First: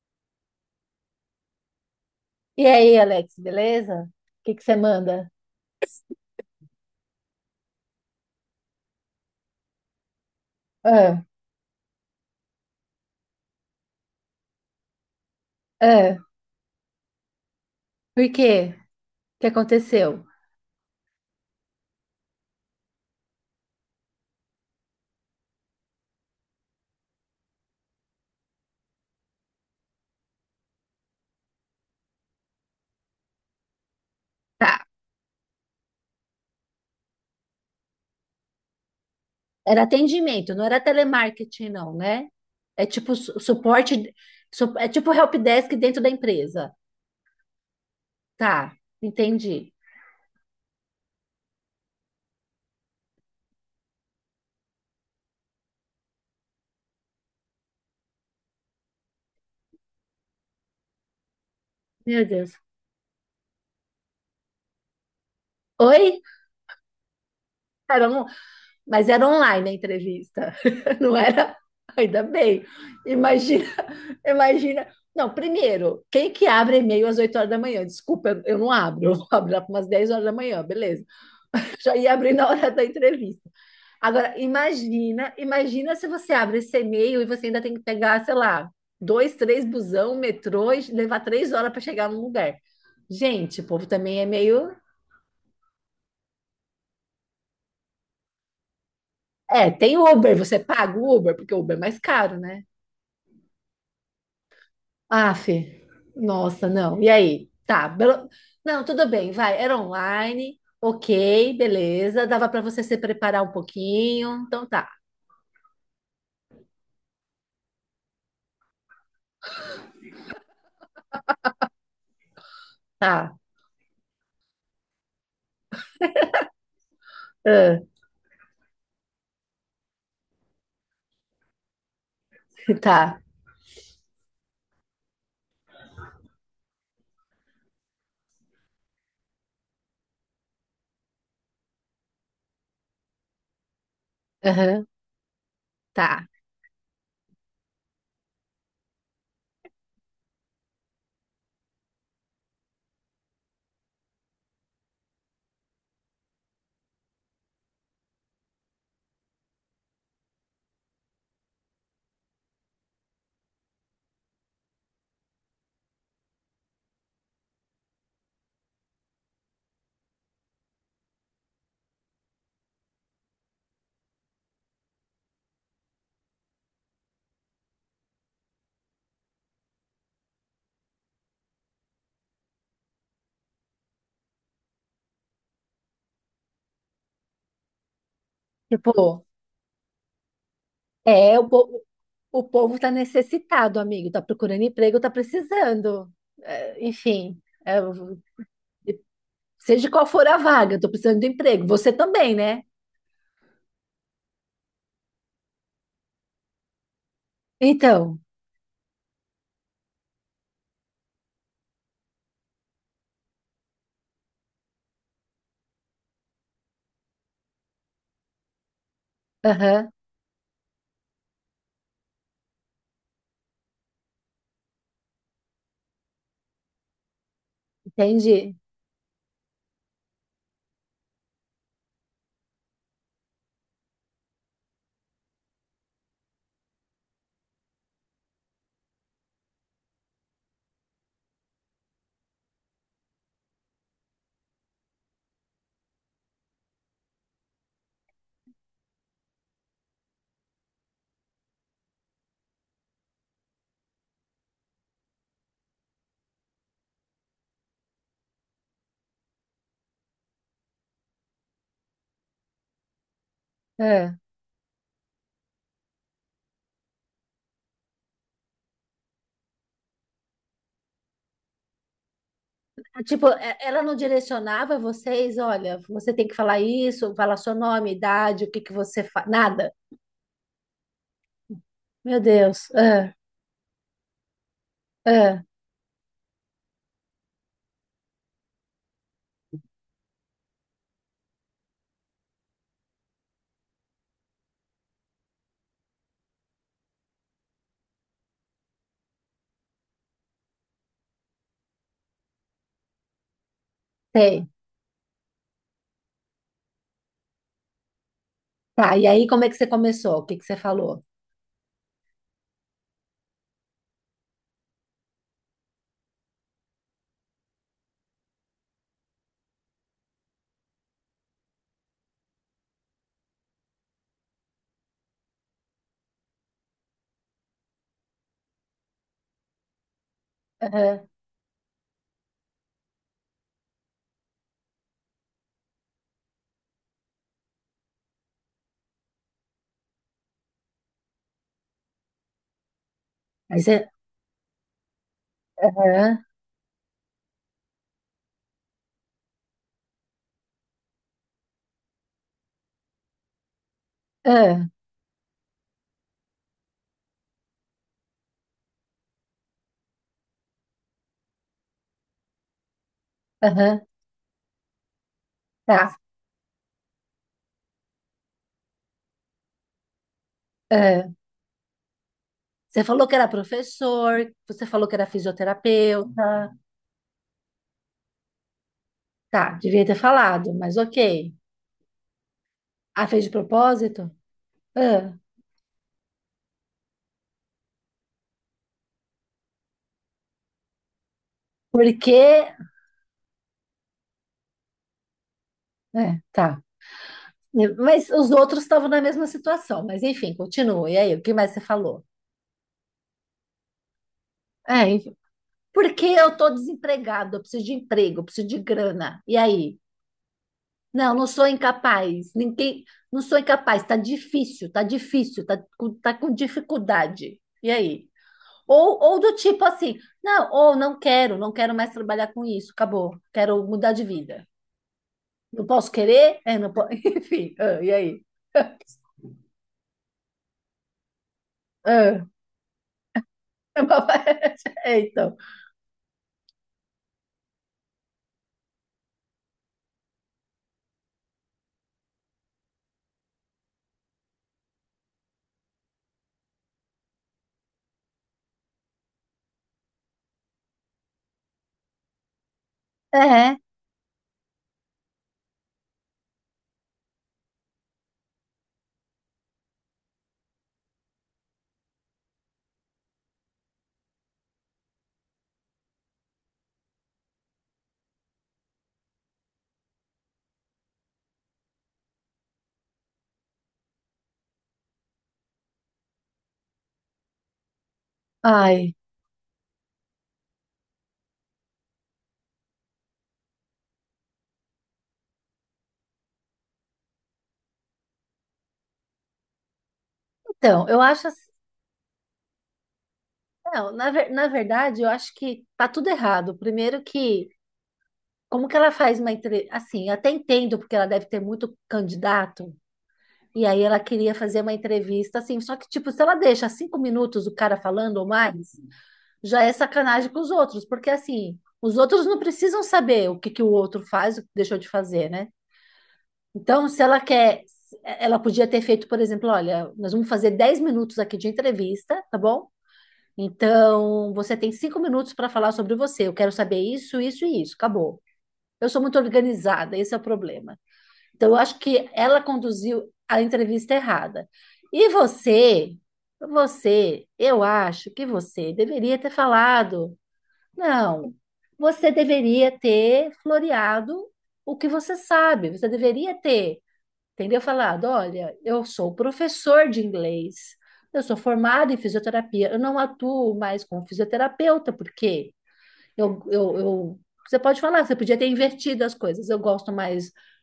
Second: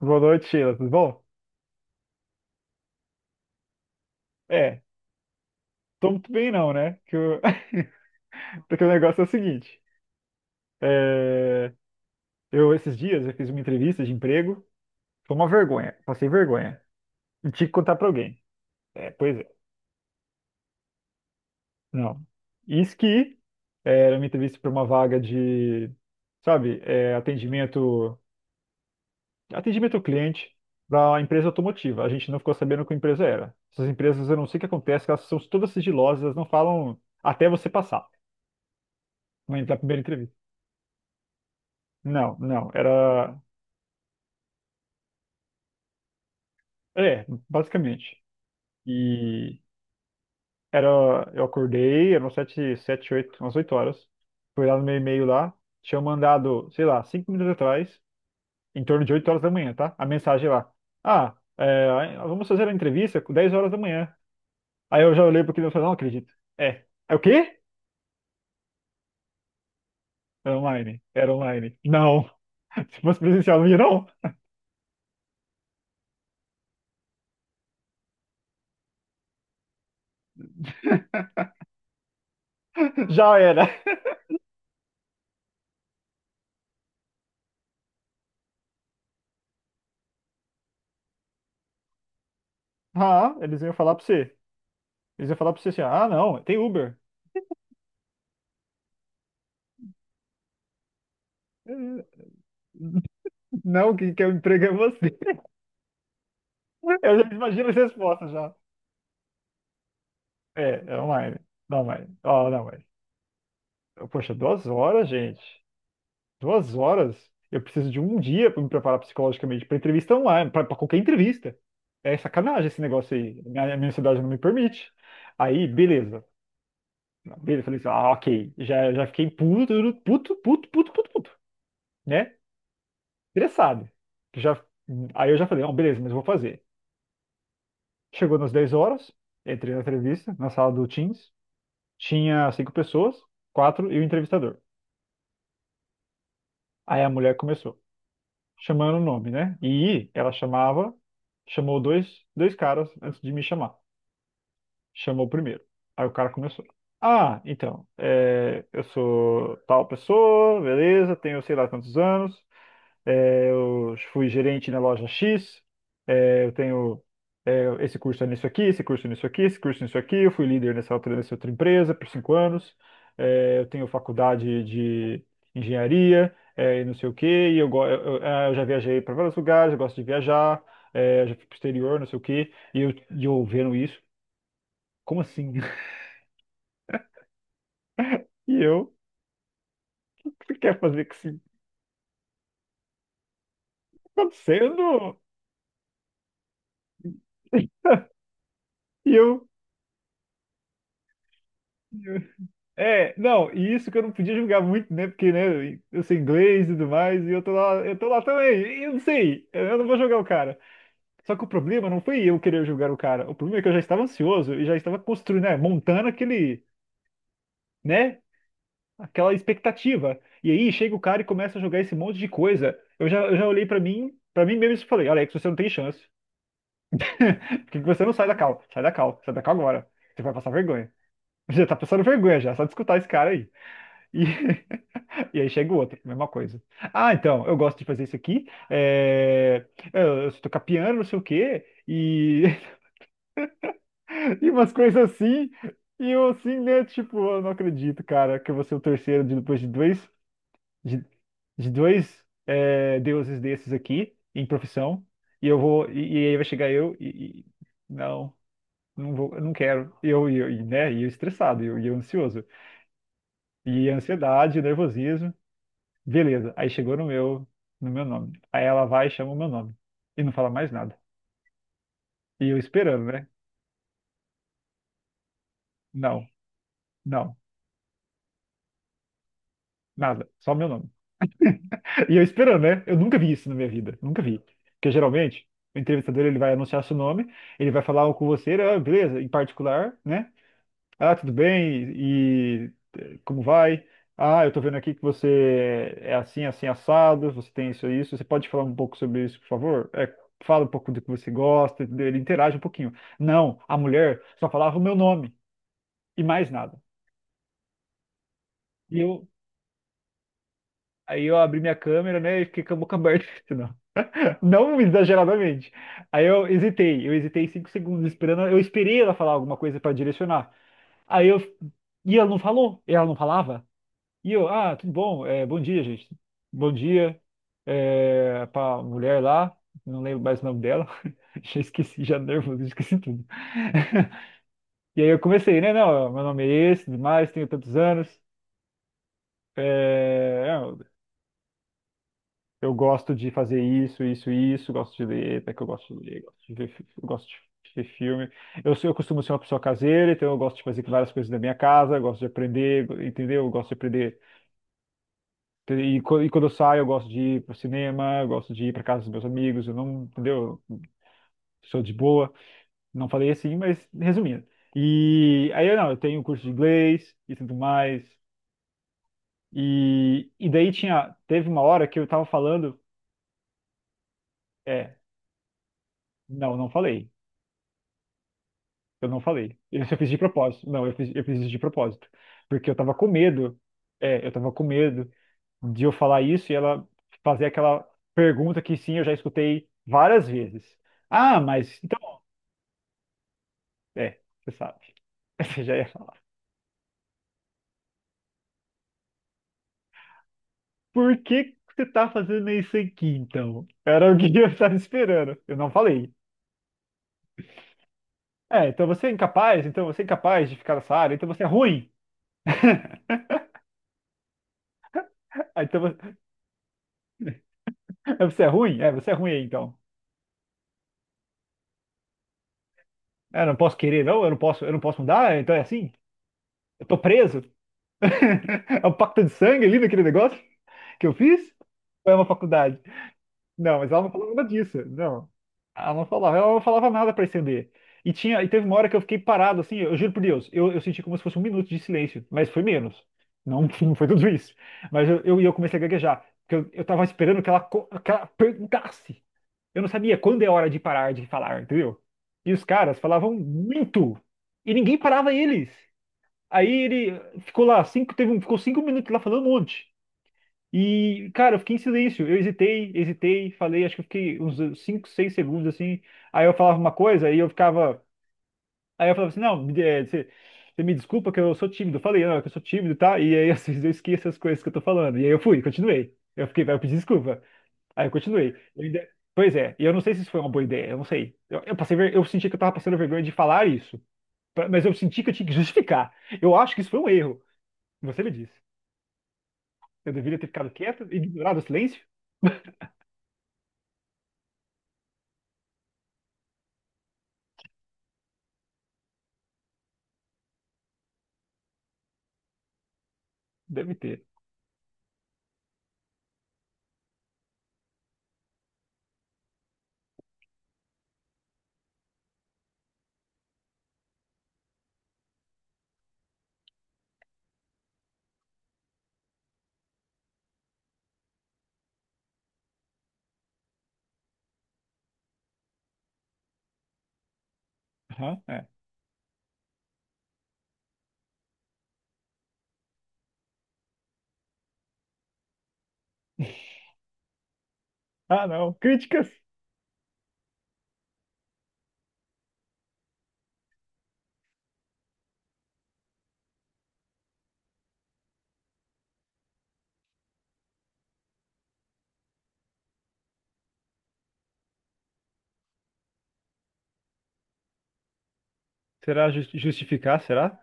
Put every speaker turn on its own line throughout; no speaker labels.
Boa noite, Sheila. Tudo bom?
E aí, Alex, beleza? O que que você
É,
manda?
Tô muito bem não, né? Que eu- Porque o negócio é o seguinte.
Ah,
é, Eu, esses dias, eu fiz uma entrevista de emprego. Foi uma vergonha.
ah,
Passei vergonha. E tinha que contar pra
por
alguém.
quê?
É, pois
O que
é.
aconteceu?
Não. Isso que era uma entrevista pra uma vaga de, sabe, é, atendimento. Atendimento ao cliente da empresa automotiva. A gente não ficou sabendo qual empresa era. Essas empresas, eu não sei o que
Tá,
acontece, que elas são todas sigilosas, elas não falam até você passar. Na
era
primeira entrevista.
atendimento, não era telemarketing, não, né?
Não, não,
É tipo
era.
suporte, é tipo help desk dentro da empresa.
É, basicamente.
Tá,
E
entendi.
era. Eu acordei, eram sete, sete, oito, umas 8 horas. Fui lá no meu e-mail lá, tinha mandado, sei lá, 5 minutos atrás, em torno de 8 horas da manhã, tá? A mensagem lá. Ah, é,
Meu
vamos
Deus.
fazer a entrevista com 10 horas da manhã. Aí eu já olhei pro cliente e falei, não
Oi?
acredito. É. É o quê?
Era um, mas era online a entrevista,
Era online.
não
Era
era?
online.
Ainda
Não.
bem.
Se fosse presencial,
Imagina,
não ia, não.
imagina. Não, primeiro, quem que abre e-mail às 8 horas da manhã? Desculpa, eu não abro. Eu vou abrir lá para umas 10 horas da manhã, beleza. Já ia abrir na hora da
Já
entrevista.
era.
Agora, imagina, imagina se você abre esse e-mail e você ainda tem que pegar, sei lá, dois, três busão, metrô e levar 3 horas para chegar num lugar.
Ah,
Gente,
eles
o
iam
povo
falar pra
também é
você.
meio.
Eles iam falar pra você assim, ah, não, tem Uber.
É, tem Uber, você paga o Uber, porque o
Eh,
Uber é mais caro, né?
Não, quem quer o emprego é você.
Ah, Fê, nossa, não. E
Eu já
aí?
imagino as
Tá,
respostas já.
não, tudo bem, vai, era online,
É, é online.
ok,
Não, mais.
beleza, dava
Ó,
para
não, mais.
você se preparar um
Poxa,
pouquinho,
duas
então tá,
horas, gente. 2 horas? Eu preciso de um dia para me preparar psicologicamente para entrevista online, pra qualquer entrevista. É sacanagem esse negócio
tá,
aí. A minha cidade não me permite. Aí, beleza. Beleza,
ah,
falei assim, ah, ok. Já, já fiquei puto, puto, puto, puto, puto, puto, né?
tá,
Interessado. Já, aí eu já falei, não, beleza, mas eu vou fazer. Chegou nas 10 horas, entrei na entrevista, na sala do Teams. Tinha cinco pessoas, quatro e o entrevistador.
aham, tá.
Aí a mulher começou, chamando o nome, né? E ela chamava, chamou dois caras antes de me chamar. Chamou o primeiro. Aí o cara começou. Ah, então, é, eu sou tal pessoa, beleza, tenho sei lá quantos anos. É, eu fui gerente na loja X, é, eu tenho é, esse curso é nisso aqui, esse curso é nisso aqui, esse curso é nisso aqui. Eu fui líder nessa outra empresa por 5 anos. É, eu tenho faculdade de engenharia é, e não sei o quê. E eu, eu já viajei para vários lugares, eu gosto de viajar, é, já fui para o exterior, não sei o quê. E eu vendo isso, como assim? E eu,
Tipo,
o que você quer fazer com
é,
isso?
o povo tá necessitado, amigo, tá
Tá
procurando emprego, tá
acontecendo?
precisando. É, enfim, é,
E eu.
seja qual for a vaga, eu tô precisando de emprego. Você também, né?
É, não, e isso que eu não podia julgar muito, né? Porque, né, eu sei inglês e tudo mais, e eu tô
Então,
lá também, e eu não sei, eu não vou julgar o cara. Só que o problema não foi eu querer julgar o cara, o problema é que eu já estava ansioso e já estava construindo, né, montando aquele, né, aquela
aham,
expectativa. E aí chega o cara e começa a jogar esse monte de coisa. Eu já olhei pra mim mesmo e falei, Alex, você não tem chance. Porque você não sai da
entendi.
cal, sai da cal, sai da cal agora. Você vai passar vergonha. Você já tá passando vergonha já, só de escutar esse cara aí. E, e aí chega o outro, mesma coisa. Ah, então, eu gosto de fazer isso aqui. É. Eu tocar piano, não sei o quê, e, e umas coisas assim. E eu assim, né? Tipo, eu não acredito, cara, que eu vou ser o terceiro de, depois de, de dois é, deuses desses aqui, em profissão. E eu vou, e aí vai chegar eu e, não, não vou, eu não quero. E eu, e eu, e, né? E eu estressado, e eu ansioso. E
É.
ansiedade, nervosismo. Beleza. Aí chegou no meu, no meu nome. Aí ela vai e chama o meu nome. E não fala mais nada. E eu
É,
esperando, né?
tipo, ela não direcionava vocês, olha, você tem
Não,
que falar isso, falar
não,
seu nome, idade, o que que você faz, nada.
nada. Só meu nome. E
Meu
eu esperando,
Deus,
né? Eu
ah,
nunca vi isso na minha vida. Nunca vi. Porque
ah,
geralmente, o entrevistador ele vai anunciar seu nome, ele vai falar com você, ah, beleza, em particular, né? Ah, tudo bem? E como vai? Ah, eu tô vendo aqui que você é assim, assim, assado, você tem isso e isso. Você pode falar um pouco sobre isso, por favor? É, fala um pouco do que você gosta, entendeu? Ele interage um pouquinho. Não, a mulher
sei.
só falava o meu nome e mais nada.
Tá,
E
e aí
eu,
como é que você começou? O que que você falou?
aí eu abri minha câmera, né, e fiquei com a boca aberta, não, não exageradamente. Aí eu hesitei 5 segundos esperando, eu esperei ela falar alguma coisa para direcionar. Aí eu, e ela não falou, ela não falava. E eu, ah, tudo bom? É, bom dia, gente. Bom dia é, para mulher lá, não lembro mais o nome dela.
Aham,
Já esqueci, já nervoso, esqueci tudo. E aí eu comecei, né? Não, meu nome é esse, tudo mais, tenho tantos anos. é, eu eu gosto de fazer
aí você,
isso, isso, isso. Gosto de ler, até que eu gosto de ler,
aham,
gosto de ver, eu gosto de ver filme. Eu costumo ser uma pessoa caseira, então eu gosto de fazer várias coisas da minha casa, eu gosto de aprender, entendeu? Eu gosto de aprender.
ah,
E quando eu saio, eu gosto de ir pro cinema, eu gosto de ir pra casa dos meus amigos, eu não, entendeu? Eu sou de boa, não falei assim,
aham,
mas resumindo. E aí eu não, eu
tá.
tenho um curso de inglês e tudo mais. E daí
É,
tinha, teve uma hora que eu tava falando,
você falou que era professor, você falou que
é,
era fisioterapeuta.
não, não falei. Eu não
Tá,
falei.
devia
Isso
ter
eu fiz de
falado,
propósito.
mas
Não, eu
ok.
fiz isso de propósito. Porque eu tava com
Ah, fez de
medo,
propósito?
eu tava com medo
Ah,
de eu falar isso e ela fazer aquela pergunta que sim, eu já escutei várias vezes. Ah, mas
porque.
é, você sabe. Você já ia falar.
É, tá. Mas os outros estavam na mesma situação, mas enfim, continua. E aí,
Por
o que
que
mais
que
você
você
falou?
tá fazendo isso aqui, então? Era o que eu estava
É, enfim.
esperando. Eu não
Porque
falei.
eu tô desempregado, eu preciso de emprego, eu preciso de
É, então você é
grana. E
incapaz,
aí?
então você é incapaz de ficar nessa área,
Não,
então
não
você é
sou
ruim.
incapaz. Ninguém. Não sou incapaz, tá difícil, tá difícil, tá,
Ah, então
tá com dificuldade. E aí?
você é ruim? É, você é
Ou
ruim
do
aí,
tipo
então.
assim, não, ou não quero, não quero mais trabalhar com isso, acabou,
É, eu não
quero
posso
mudar de
querer, não,
vida.
eu não posso mudar, então é
Não posso
assim?
querer? É, não
Eu
posso.
tô preso?
Enfim, ah, e aí?
É um pacto de sangue ali naquele negócio que eu fiz? Ou é uma
Ah,
faculdade? Não,
é
mas
uma
ela não falava nada
variedade.
disso.
É,
Não.
então.
Ela não falava nada para estender. E tinha, e teve uma hora que eu fiquei parado, assim, eu juro por Deus, eu senti como se fosse um minuto de silêncio, mas foi menos. Não, não foi tudo isso. Mas eu, e eu comecei a gaguejar, porque eu tava esperando que ela, que ela perguntasse. Eu não sabia quando é hora de parar de falar, entendeu? E os caras falavam
É,
muito, e ninguém parava eles. Aí ele ficou lá, cinco, teve, ficou 5 minutos lá falando um monte. E, cara, eu fiquei em silêncio. Eu hesitei, hesitei, falei, acho que eu fiquei uns 5, 6 segundos assim. Aí eu falava uma coisa e eu ficava. Aí eu falava assim: não, é, você, você me desculpa que eu sou tímido. Eu falei, não, é que eu sou tímido, tá? E aí às vezes eu esqueço as coisas que eu tô falando. E aí eu fui, continuei. Eu fiquei, vai, eu pedi desculpa. Aí eu continuei.
ai.
Pois é, e eu não sei se isso foi uma boa ideia, eu não sei. Eu passei, eu senti que eu tava passando vergonha de falar isso, mas eu senti que eu tinha que justificar. Eu acho que isso foi um erro. Você me disse. Eu deveria ter ficado
Então, eu
quieto e
acho assim,
ignorado o silêncio?
não, na verdade, eu acho que tá tudo errado. Primeiro que, como que ela faz uma entrevista? Assim, eu até entendo, porque ela deve ter muito candidato, e aí
Deve
ela
ter.
queria fazer uma entrevista, assim, só que, tipo, se ela deixa 5 minutos o cara falando ou mais. Já é sacanagem com os outros, porque assim, os outros não precisam saber o que, que o outro faz, o que deixou de fazer, né? Então, se ela quer, ela podia ter feito, por exemplo, olha, nós vamos fazer 10 minutos aqui de entrevista, tá bom? Então, você tem 5 minutos para falar sobre você. Eu quero saber isso, isso e isso. Acabou.
Aham, é.
Eu sou muito organizada, esse é o problema. Então, eu acho que ela conduziu a entrevista errada. E você, eu acho que
Ah, não.
você deveria
Críticas.
ter falado não, você deveria ter floreado o que você sabe, você deveria ter, entendeu? Falado, olha, eu sou professor de inglês, eu sou formado em fisioterapia, eu não atuo mais como fisioterapeuta, porque eu, eu, eu- você pode falar, você podia ter invertido as
Será
coisas, eu gosto
justificar?
mais,
Será?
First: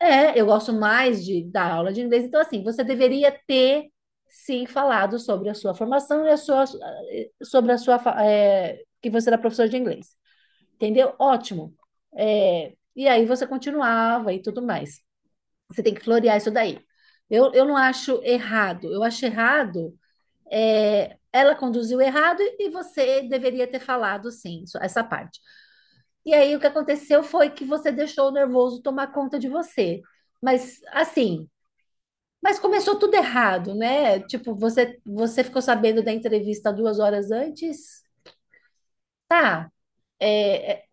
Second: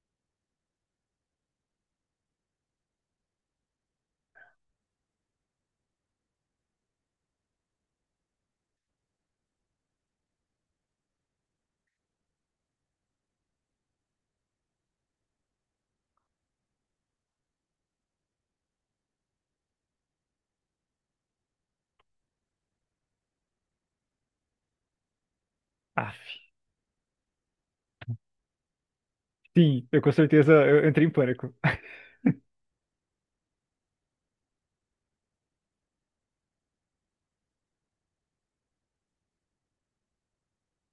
é, eu gosto mais de dar aula de inglês, então assim, você deveria ter, sim, falado sobre a sua formação e a sua, sobre a sua, é, que você era professor de inglês, entendeu? Ótimo. É, e aí você continuava e tudo mais. Você tem que florear isso daí. Eu não acho errado. Eu acho errado. É, ela conduziu errado e você deveria ter falado sim, essa parte. E
Aff.
aí o que aconteceu foi que você deixou o nervoso tomar conta de
Sim, eu
você.
com certeza eu
Mas
eu entrei em
assim,
pânico.
mas começou tudo errado, né? Tipo, você ficou sabendo da entrevista 2 horas antes? Tá. É,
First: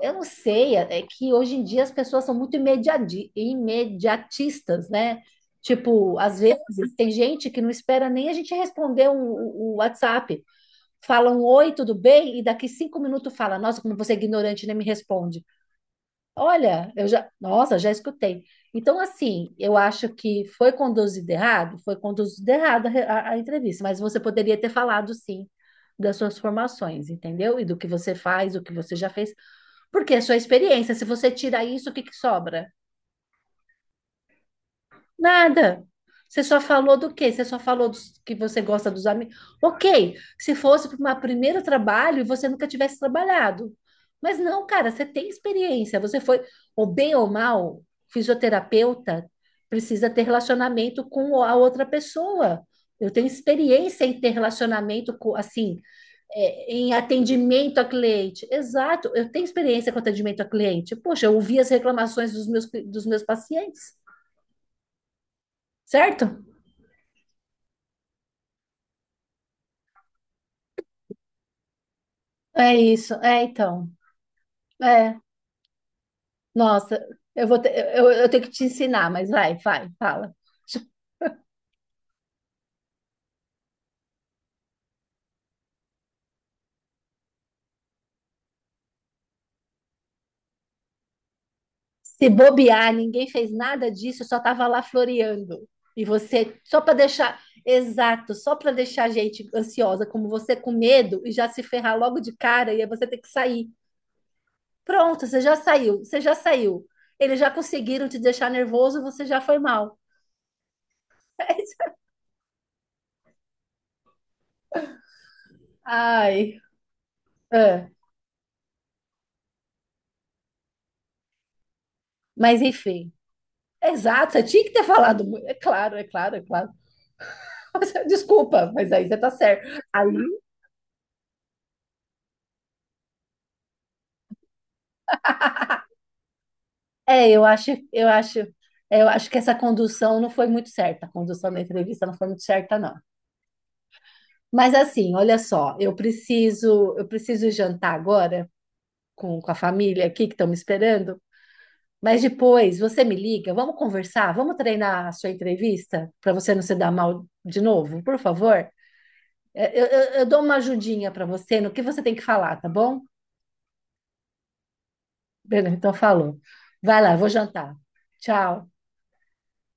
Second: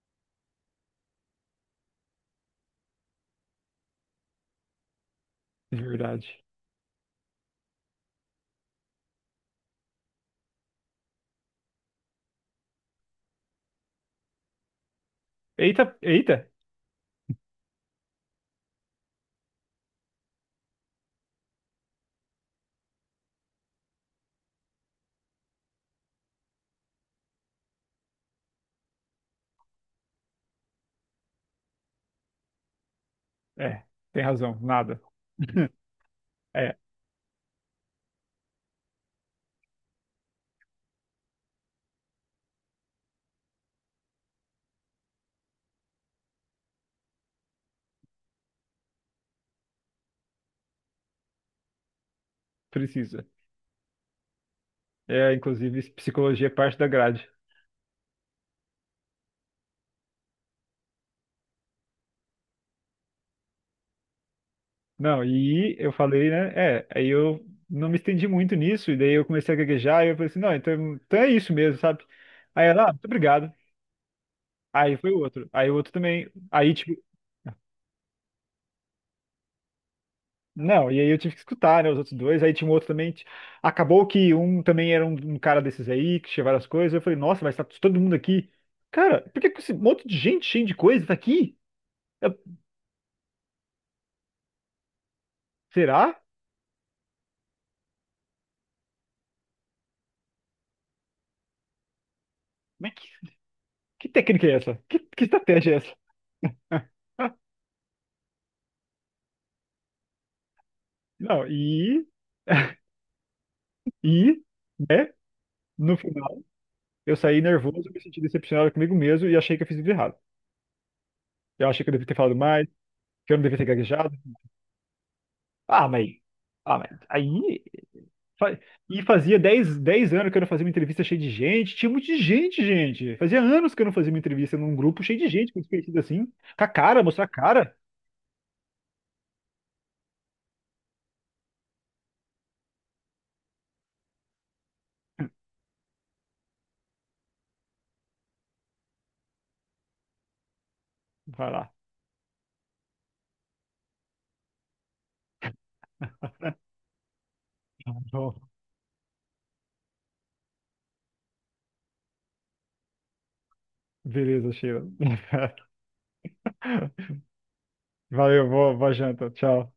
eu não sei, é que hoje em dia as pessoas são muito imediatistas, né?
De
Tipo, às
verdade.
vezes tem gente que não espera nem a gente responder o um WhatsApp. Falam oi, tudo bem? E daqui 5 minutos fala, nossa, como você é ignorante, nem me responde.
Eita, eita.
Olha, eu já, nossa, já escutei. Então, assim, eu acho que foi conduzido errado a, re- a entrevista, mas você poderia ter falado sim das suas formações, entendeu? E do que você faz, o que você já fez. Porque é sua experiência. Se você tirar isso, o que que sobra?
É, tem razão. Nada.
Nada. Você só
É,
falou do quê? Você só falou que você gosta dos amigos. Ok, se fosse para um primeiro trabalho e você nunca tivesse trabalhado. Mas não, cara, você tem experiência. Você foi, ou bem ou mal, fisioterapeuta, precisa ter relacionamento com a outra pessoa. Eu
precisa.
tenho experiência em ter relacionamento
É,
com, assim,
inclusive, psicologia é
é,
parte da
em
grade.
atendimento a cliente. Exato, eu tenho experiência com atendimento a cliente. Poxa, eu ouvi as reclamações dos meus, dos meus pacientes,
Não, e eu
certo?
falei, né? É, aí eu não me estendi muito nisso, e daí eu comecei a gaguejar, e eu falei assim, não, então, então é isso mesmo, sabe? Aí
É
ela, ah, muito
isso, é
obrigado.
então.
Aí foi
É,
o outro. Aí o outro também. Aí, tipo,
nossa, eu vou ter, eu tenho que te ensinar, mas vai, vai, fala.
não, e aí eu tive que escutar, né, os outros dois. Aí tinha um outro também. Acabou que um também era um, um cara desses aí, que tinha várias coisas. Eu falei, nossa, mas tá todo mundo aqui. Cara, por que que esse monte de gente cheio de coisa tá aqui?
Se
Eu-
bobear, ninguém fez nada disso, só estava lá floreando. E
Será?
você, só para deixar, exato, só para deixar a gente ansiosa, como você com medo e já se ferrar logo de cara, e aí
Mas
você ter que sair.
que técnica é essa? Que
Pronto, você já
estratégia é essa?
saiu, você já saiu. Eles já conseguiram te deixar nervoso, você já foi mal.
Não, e, né, no final,
Ai,
eu saí nervoso,
é.
me senti decepcionado comigo mesmo e achei que eu fiz tudo errado. Eu achei que eu devia ter falado
Mas
mais,
enfim.
que eu não devia ter gaguejado.
Exato, você tinha que ter falado. É
Ah,
claro, é
mas,
claro, é claro.
ah, mas aí. Fa-
Desculpa, mas
E
aí você tá
fazia
certo.
dez
Aí,
dez anos que eu não fazia uma entrevista cheia de gente. Tinha muito de gente, gente. Fazia anos que eu não fazia uma entrevista num grupo cheio de gente, com os assim. Com a cara, mostrar a
é, eu acho,
cara.
eu acho, é, eu acho que essa condução não foi muito certa. A condução da entrevista não foi muito certa, não. Mas assim, olha só, eu preciso jantar agora com a família aqui que estão me esperando.
Vai lá.
Mas depois você me liga, vamos conversar, vamos treinar a sua entrevista para você não se dar mal de
Tá
novo, por
bom.
favor. É, Eu dou uma ajudinha para você no que você tem que falar, tá bom?
Beleza, Sheila.
Beleza, então falou. Vai lá, eu vou jantar.
Valeu,
Tchau.
boa, boa janta. Tchau.